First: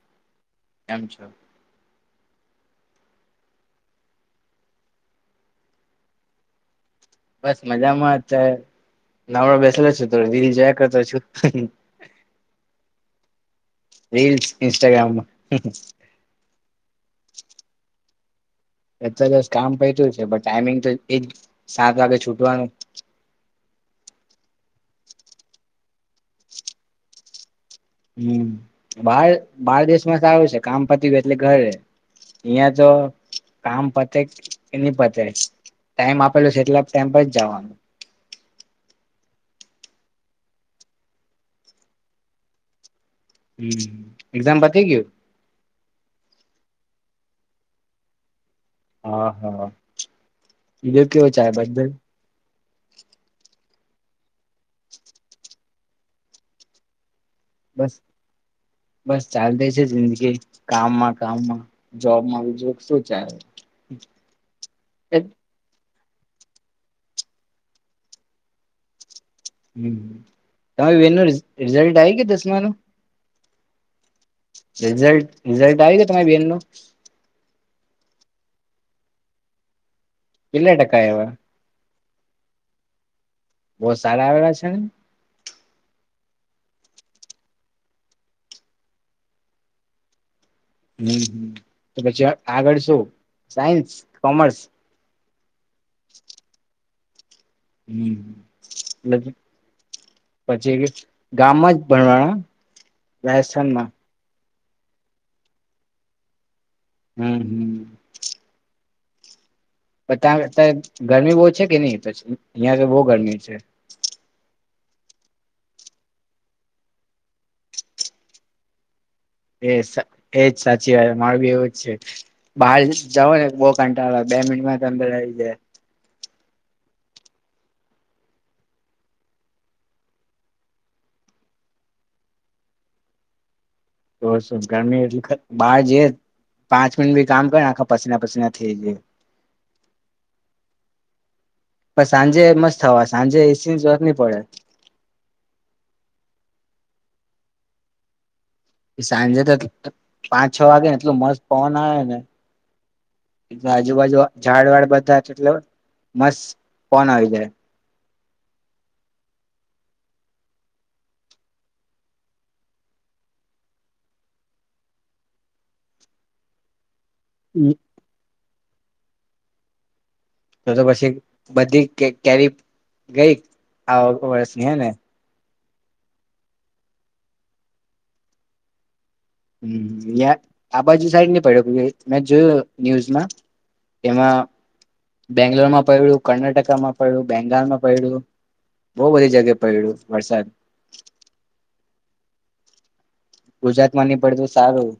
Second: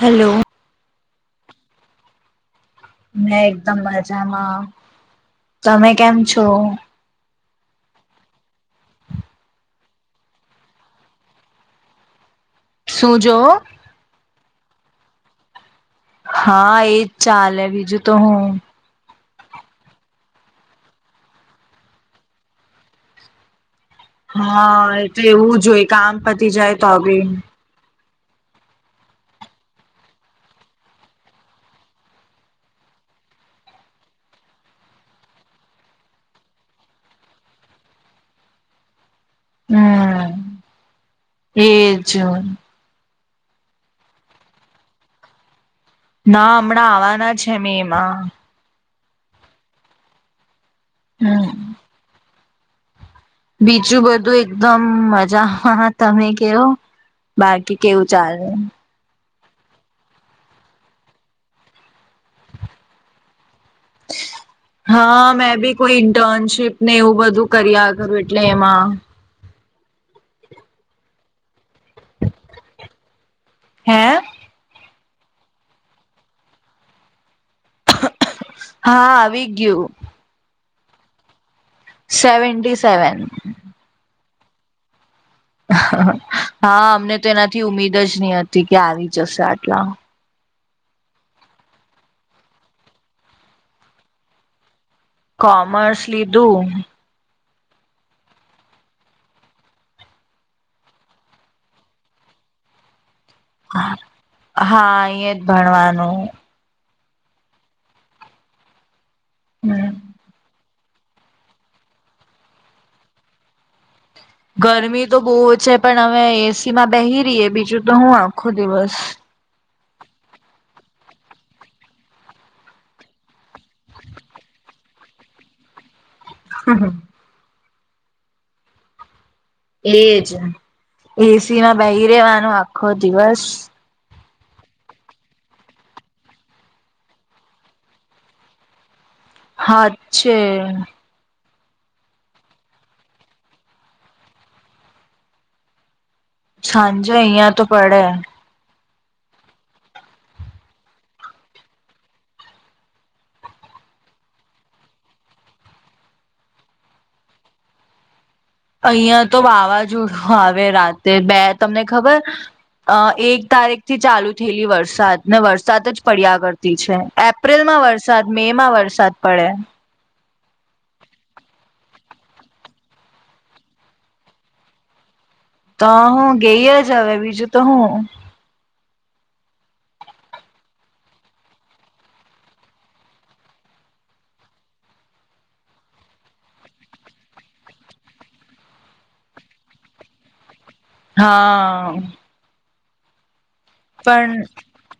Hello એમ છ મેને એકદમ મજામાં તમે કેમ છો બસ મજામાં અત્યારે નવડો બેસેલો છો થોડ દલ જોય કરતો છું સુુંજો ઇન્સ્ટાગ્રામ માં હા એજ ચાલે બીજું તો હું. એ દસ કામ પતું છે પણ ટાઈમિંગ તો એજ સાત વાગે છૂટવાનું. હા એટલે એવું જો હોય. કામ પતી જાય તો બી. હમ બાર દેશમાં સારું છે કામ પતી ગય એટલે ઘરે અહિયાં તો કામ પતે કે નહ પતે ટાઈમ આપેલો છે એટલે ટાઈમ પર જ જવાનું. હમ એજું. હમ એક્ઝામ પતિ ગયો. ના હમણાં આવવાના છે મેં માં. હા હા. બીધો કેવો ચાય હમ. બધલ. [inaudible] બીચું બધું એકદમ મજામાં તમે કેવો. બાકી બસ કેવું ચાલે. બસ ચાલતી છે જિંદગી કામમાં કામમાં જોબમાં બીજ શું ચાલે. હા મેં ભી. કોઈ ઇન્ટર્નશીપ ને એવું બધું કર્યાગરું એટલે એમાં. હમ. તમે વિનર્સ. રિઝલ્ટ આય કે દસમા ન. હે. રિઝલ્ટ રિઝલ્ટ આવી છે તમારી બેન નો. હા આવી ગયું. કેટલા ટકા આવ્યા. Seventy seven. બહુ સારા આવેલા છે ને. હા અમને તો એનાથી ઉમીદ જ નહી હતી કે આવી જશે આટલા. હમ તો પછી આગળ શું સાયન્સ કોમર્સ. કોમર્સ લીધું. હમ એટલે પછી ગામમાં જ ભણવાના. રાજસ્થાન માં. હા અહી જ ભણવાનું. હમ હમ. હમ. બ ત અત્યારે ગરમી બહુ છે કે નહી પછી અહિયાં તો બહુ ગરમી છે. ગરમી તો બહુ છે પણ હવે એસી માં બેહી રએ બીજું તો હું આખો દિવસ. એ એજ સાચી વાત મારું બી એવું જ છે બહાર જવ ને બહ કાંટા બે મિનિટમાં અંદર રહી જાય. હ હ. એજ એસી માં બહી રેવાનો આખો દિવસ. તો ગરમી એટલી બહાર જઈ પાંચ મિનિટ બી કામ કર આખા પસીના પસીના થઈ જ. હા છે. પણ સાંજે મસ્ત થવા સાંજે એસી જત નહી પડે. સાજો અયા તો પડે. એ સાંજે તો પાંચ છ વાગે ને એટલું મસ્ત પવન આવે ને એ આજુબાજુ ઝાડ વાળ બધા એટલો મસ્ત પવન આવી જાય. અહિયાં તો વાવાઝોડું આવે રાતે બે તમને ખબર અ એક તારીખ થી ચાલુ થયેલી વરસાદ ને વરસાદ જ પડ્યા કરતી છે એપ્રિલમાં વરસાદ મે માં વરસાદ વરસાદ પડે તો તો પછી બધી કેરી ગઈ આ વર્ષની હે ને તો હું ગઈ જ હવે બીજું તો હું હ આ બાજુ સાઈડ નહી પડ્યું મેં જોયું ન્યૂઝમાં એમાં બેંગ્લોરમાં પડ્યું કર્ણાટકામાં પડ્યું બેંગાલમાં પડ્યું બહ બધી જગ્યાએ પડ્યું વરસાદ હા [inaudible] નહી પણ પડતું સારું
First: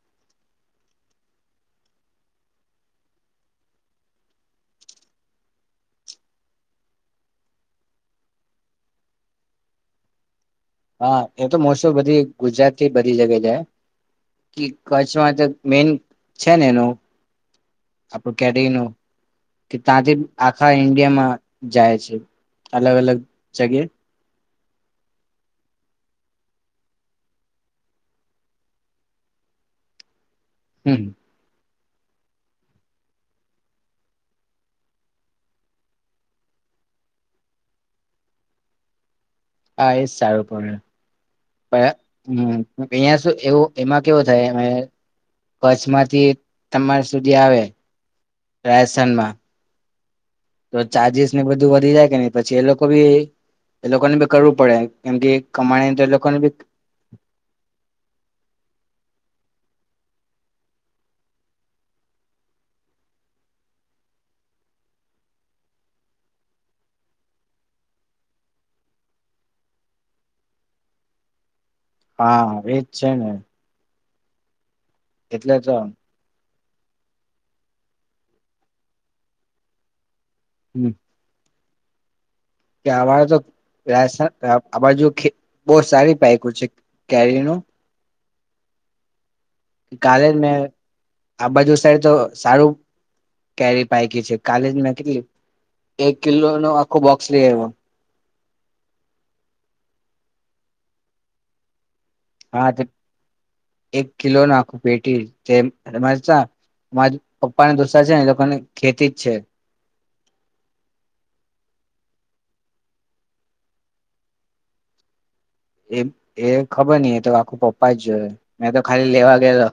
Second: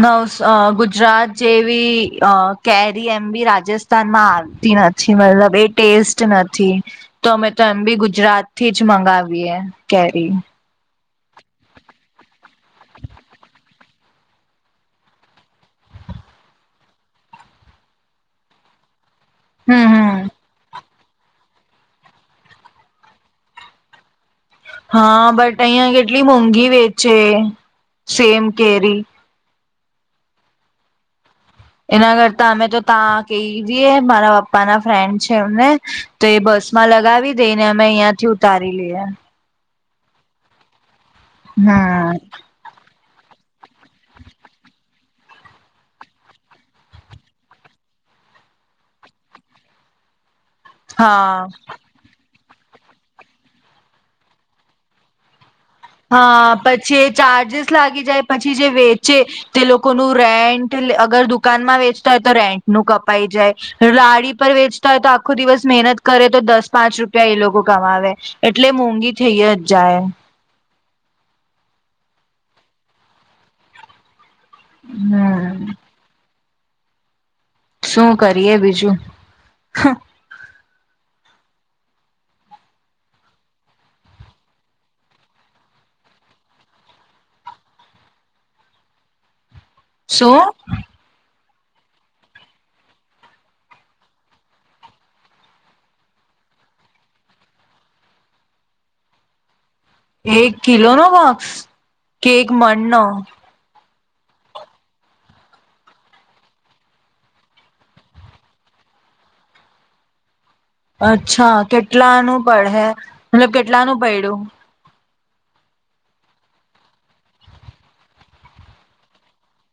નવસ ગુજરાત જેવી અ કેરી એમ બી રાજસ્થાનમાં આવતી નથી મતલબ એ ટેસ્ટ નથી તો અમે તો એમ બી ગુજરાત થી જ મંગાવીએ કેરી હા એ તો મોસ્ટું બધી ગુજરાત થી બધી જગ્યા જાય કચ્છમાં મેન છે ને એનું આપડું કેરીરી ન કે ત હમ જે હમ આખા ઇન્ડિયામાં જાય છે અલગ અલગ જગ્યા હા બટ અહં કેટલી મોંઘી વેચે સેમ કેરી હમ એના કરતા અમે તો ત્યાં કહી દઈએ મારા પપ્પાના ફ્રેન્ડ છે એમને તો એ બસ માં લગાવી દેને અમે અહંથી ઉતારી લઈએ આ તારપ [inaudible] હમ અહંયા શ એવું એમાં કેવું થાય કચ્છમાંથી તમારા સુધી આવે રાજસ્થાનમાં તો ચાર્જિસ ને હા બધું વધી જાય કે પછી એ લોકો ભી એ લોકોને બી કરવું પડે કેમ કે કમાણી તો એ લોકોને બી હા પછી ચાર્જસ લાગી જાય પછી પછી જે વેચે તે લોકોનું રેન્ટ અગર દુકાનમાં વેચતા હોય તો રેન્ટ નું કપાઈ જાય રાડી પર વેચતા હોય તો આખો દિવસ મહેનત કરે તો દસ પાંચ રૂપિયા એ લોકો કમાવે એટલે મોંઘી થઈ જ જાય હા એજ છે ને એટલે જ હમ શું કરીએ બીજું હમ કે અ તો આજ બહ સારી પઇક છે કેરીનું કલેન મે શું આ બાજુ સાહે તો સારું કેરી પાયકી છે કાલે જ મે કેટલી એક કિલો નો આખો બોક્સ લઈ આવ્યો. એક કિલો નો બોક્- કેક હા મળણના એક કિલો ના પેટી [inaudible] માર પપ્પાને દોસ્તાર છે ને, એ લોકોને ખેતી જ છે. અચ્છા કેટલાનું પડે? મતલબ કેટલાનું પડ્યું.? એ એ ખબર નઈ. એ તો આખું પપ્પા જ જોયો મેં તો ખાલી લેવા ગયેલો.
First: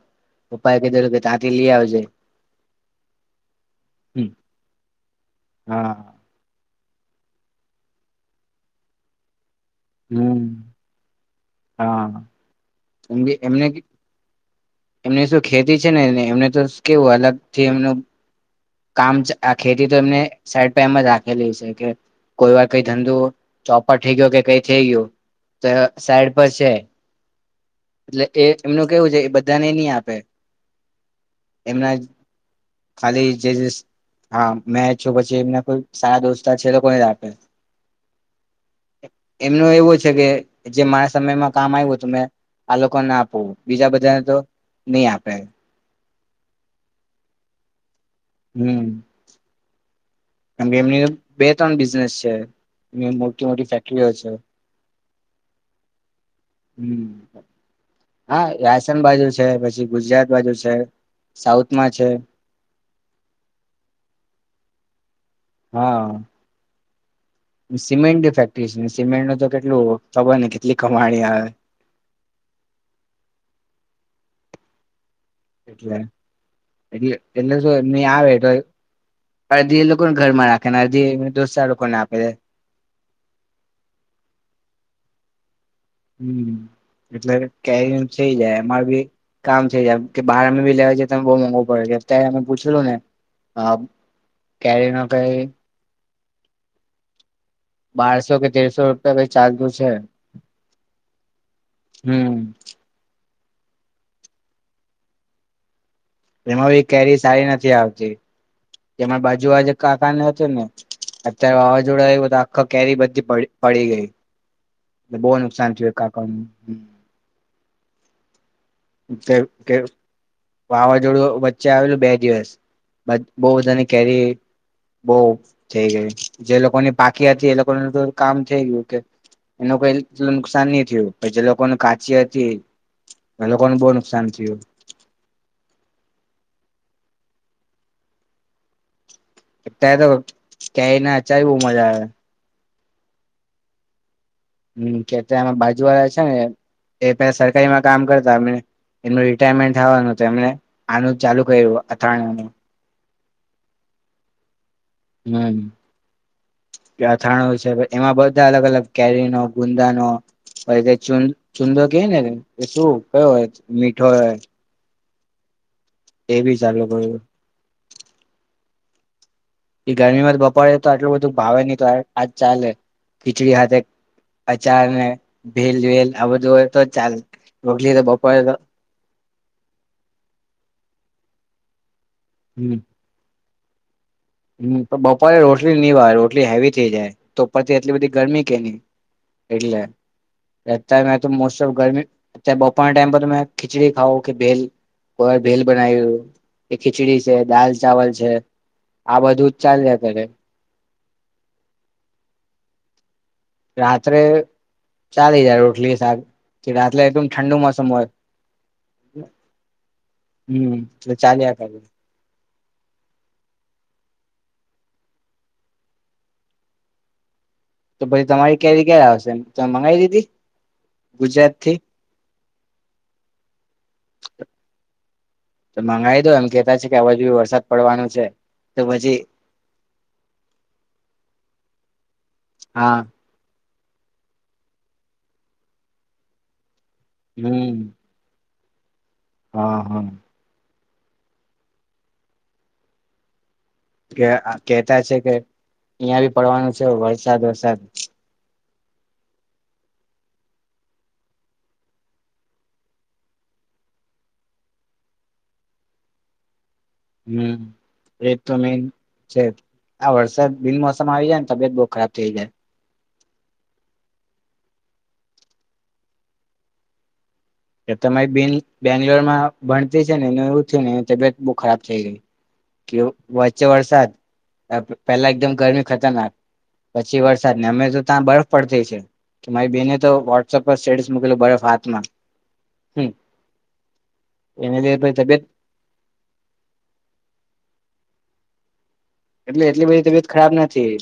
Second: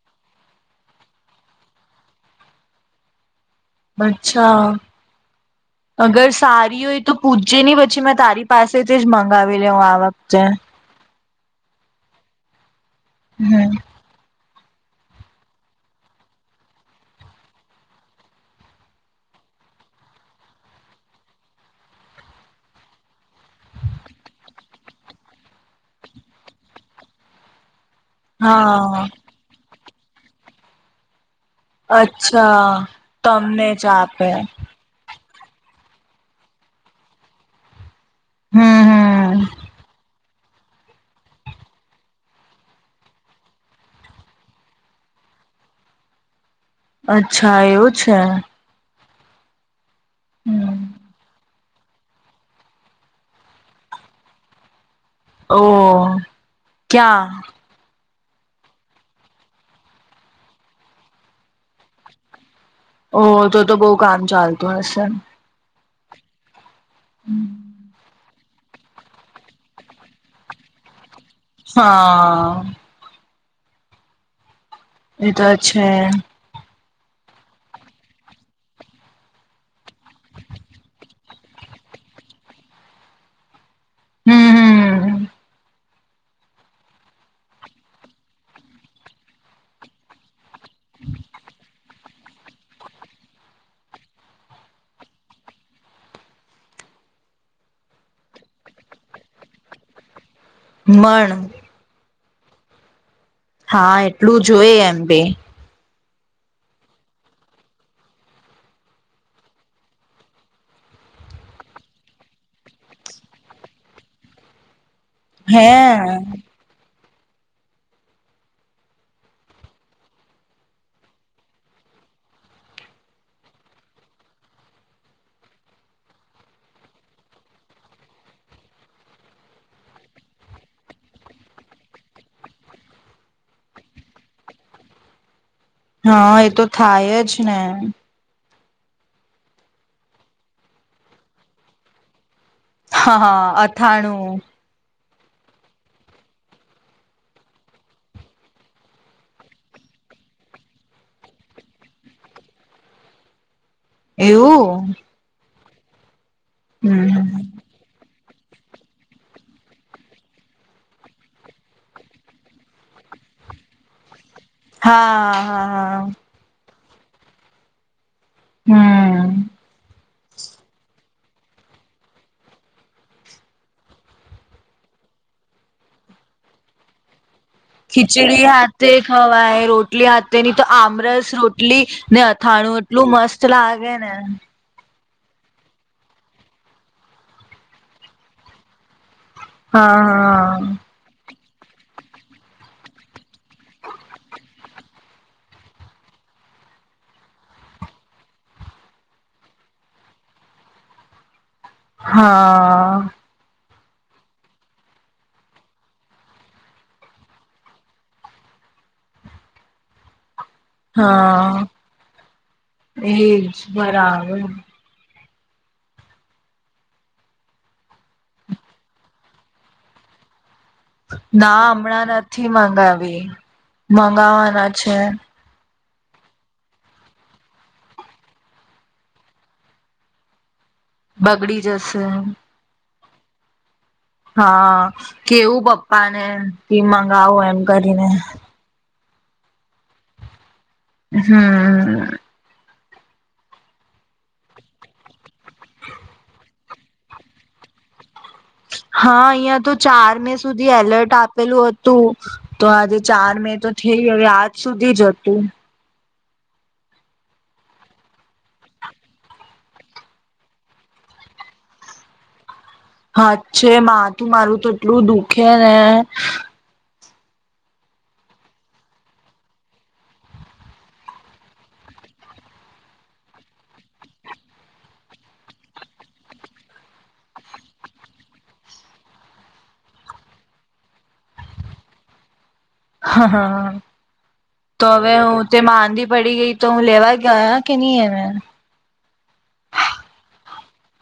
પપ્પા એ કીધો કે ત્યાંથી લઈ આવજે. અચ્છા! હા અગર સાર [inaudible] હોય તો પૂછે નહી, પછી મેં તારી પાસેથી જ મગાવી. પેલી હું આ વખતે હમ હા! [unintelligible] એમને હમ એમની શું ખેતી છે ને, ને એમને તો કેવું? અલગ થી એમનું કામ, આ ખેતી તો એમને સાઈડ પ એમ જ રાખેલી છે, કે કોઈ વાર કંઈ ધંધો ચોપટ થઈ ગયો, કે કંઈ થઈ ગયું, તો સાઈડ પછે એટલે કે એમનું હા કેવું છે,? એ બધાને ની આપે. પે. અચ્છા, ! જે તમને જ આપે. હા મેચ જે એમના કોઈ સારા દોસ્તાર છે, એ લોકો ને જ આપે. હમ હમ એમનું એવું છે કે જે માસ સમયમાં કામ આવ્યું, તો મેં આ લોકોને આપું, બીજા બધાને તો ની આપે. અચ્છા એવું જ હમ્મ! [unintelligible] કેમકે હમ એમની બે બિઝનેસ છે, એ મોટી મોટી ફેક્ટરીઓ છે. ઓહ હમ ઓ ક્યાં? હા, આસામ બાજુ છે, પછી ગુજરાત બાજુ છે, સાઉથમાં છે. ઓ ઓ તો તો બહુ કામ ચાલતું હશે. હા! હમ્મ! સિમેન્ટ ફેક્ટરી છે. ને સિમેન્ટ નું તો કેટલું ખબર ને? કેટલી કમાણી. આવે હા આઆઆ એ તો છે. એટલે એટલે એટલે શું? એમની આવે તો અડધી એ લોકોને ઘરમાં રાખે, અડધી એના દોસતાર લોકોને આપે. હમ્મ હમ્મ! હમ્મ, એટલે કેરી નું થઈ જાય, અમાર ભી કામ થઈ જાય, કે બાર અમે ભી લેવા જઈએ તો બો મોઘું પડે, અત્યારે અમે પૂછલું ને કેરી ન કંઈ બારસો કે તેરસો રૂપિયા કંઈ ચાલતું છે. મણ હમ્મ. ! હા, ! એટલું જોઈ એમ બી એમાં બી કેરી સારી નથી આવતી. એમાં બાજુ વાળા કાકાને હતી ને, અત્યારે વાવાઝોડા આવ્યું તો, આખા કેરી બધી પડી ગઈ. બહુ હે નુકસાન થયું, એ કાકા નું. કે વાવાઝોડું વચ્ચે આવેલું બે દિવસ, બો બધાની કેરી બહ થઈ ગઈ. જે લોકોની પાકી હતી, એ લોકોનું કામ થઈ ગયું કે એનું કોઈ નુકસાન ની થયું, પર જે લોકોને કાચી હતી એ લોકોને બો નુકસાન થયું. હા, એ તો થાયજ ને. અત્યારે તો કેરી ના અચાર ભી બો મજા આવે. હા, હા, અથાણું. કે અત્યારે એમાં બાજુ વાળા છે ને એ પે સરકારીમાં કામ કરતા, અમને એમનું રિટાયરમેન્ટ થવાનું એમને આનું ચાલુ કર્યું અથાણા નું. એવું. [unintelligible] હમ અથાણો છે એમાં બધ બધા અલગ અલગ કેરી નો ગુંદા નો પછ ચ ચુંદો કે ને શું કયો હોય મીઠો હોય હા હા હા એવી જાગુ કર હમ ગરમીમાં જ બપોડે તો આટલું બધું ભાવે નહ તો આજ ચાલે ખીચડી હાથે અચાર ને ભેલ વેલ આ બધું હોય તો ચાલે રોટલી તો બપોરે ખીચડી તો હાથે ખવાય રોટલી હાથે નની તો આમ રસ રોટલી ને હમ અથાણું એટલું મસ્ત ચલા ગય હમ તો બપોરે રોટલી નની વાય રોટલી હેવી થઇ જાય તો ઉપરથી એટલી બધી ગરમી કે નહી એટલે હા અત્યારે મેં હા તો મોસ્ટ ઓફ ગરમી અત બપરના ટાઈમ પર તમે ખીચડી ખાઓ કે બેલ કોઈ વાર ભેલ બનાવ્યું કે ખીચડી છે દાલ ચાવલ છે આ બધું જ ચા જ ત્યારે હા રાત્રે ચાલી જાર રોટલી શાક રાત્રે એકદમ ઠંડુ મોસમ હોય હમ તો ચાલ આ ક હા એજ બરાબર તો પછી તમારી કેરી કે્યારે આવશે તમે મંગાવી દીધી ગુજરાત ના થી હમણાં નથી થી મંગાવી મંગાવવાના છે તો મંગાવાઈ દો એમ કેતા છે કે આવાજ બી વરસાદ પડવાનું છે તો પછી બગડી જશે હા હા કેવું પપ્પા ને. ફી મગાવો એમ હમ કરીને હા હા હું કે કેતા છે કે અહં બી પડવાનું જો વરસાદ વરસાદ હા અહિયાં તો ચાર મે સુધી એલર્ટ આપેલું હતું તો આજે ચાર મે તો થઈ હવે આજ સુધી જ હતું. હમ એજ તો મેન છે આ વરસાદ બિનમોસમ આવી જાય ને તબિયત બહુ ખરાબ થઈ જાય. હા છે મા તું મારું તો એટલું દુખે ને તમારી બેન બેંગ્લોરમાં ભણતી છે ને એ એવું થ ને એની તબિયત બહુ ખરાબ થઈ ગઈ કે વચ્ચે વરસાદ પહેલા એકદમ ગરમી ખતરનાક પછી વરસાદને અમે તો ત્યાં બરફ પડતી છે કે મારી બેને તો વોટ્સપ પર સ્ટેટસ મૂકેલ બરફ હાથમાં હમ હા હા એને તો હવે લીધે તબિયત હું તેમાંધી પડી ગઈ તો હું લેવા ગયા કે નહી હવે. એટલે એટલી બધી તબિયત ખરાબ નથી.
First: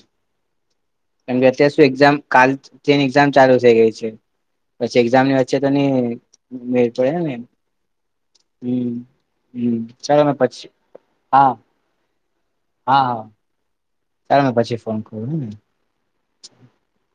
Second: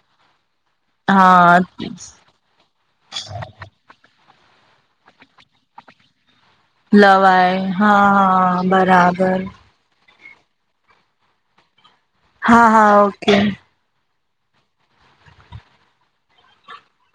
કેમ કે હા અત્યારે શું એક્ઝામ કાલ તેની એક્ઝામ ચાલુ થઇ ગઈ છે. પછી એક્ઝામની વચ્ચે તો નહી મેળ પડે ને લવાય હા હા હમ બરાબર. હમ ચાલો ના પછી હા હા હા ઓકે. તાલ મેં પછી ફોન કરું હને [inaudible]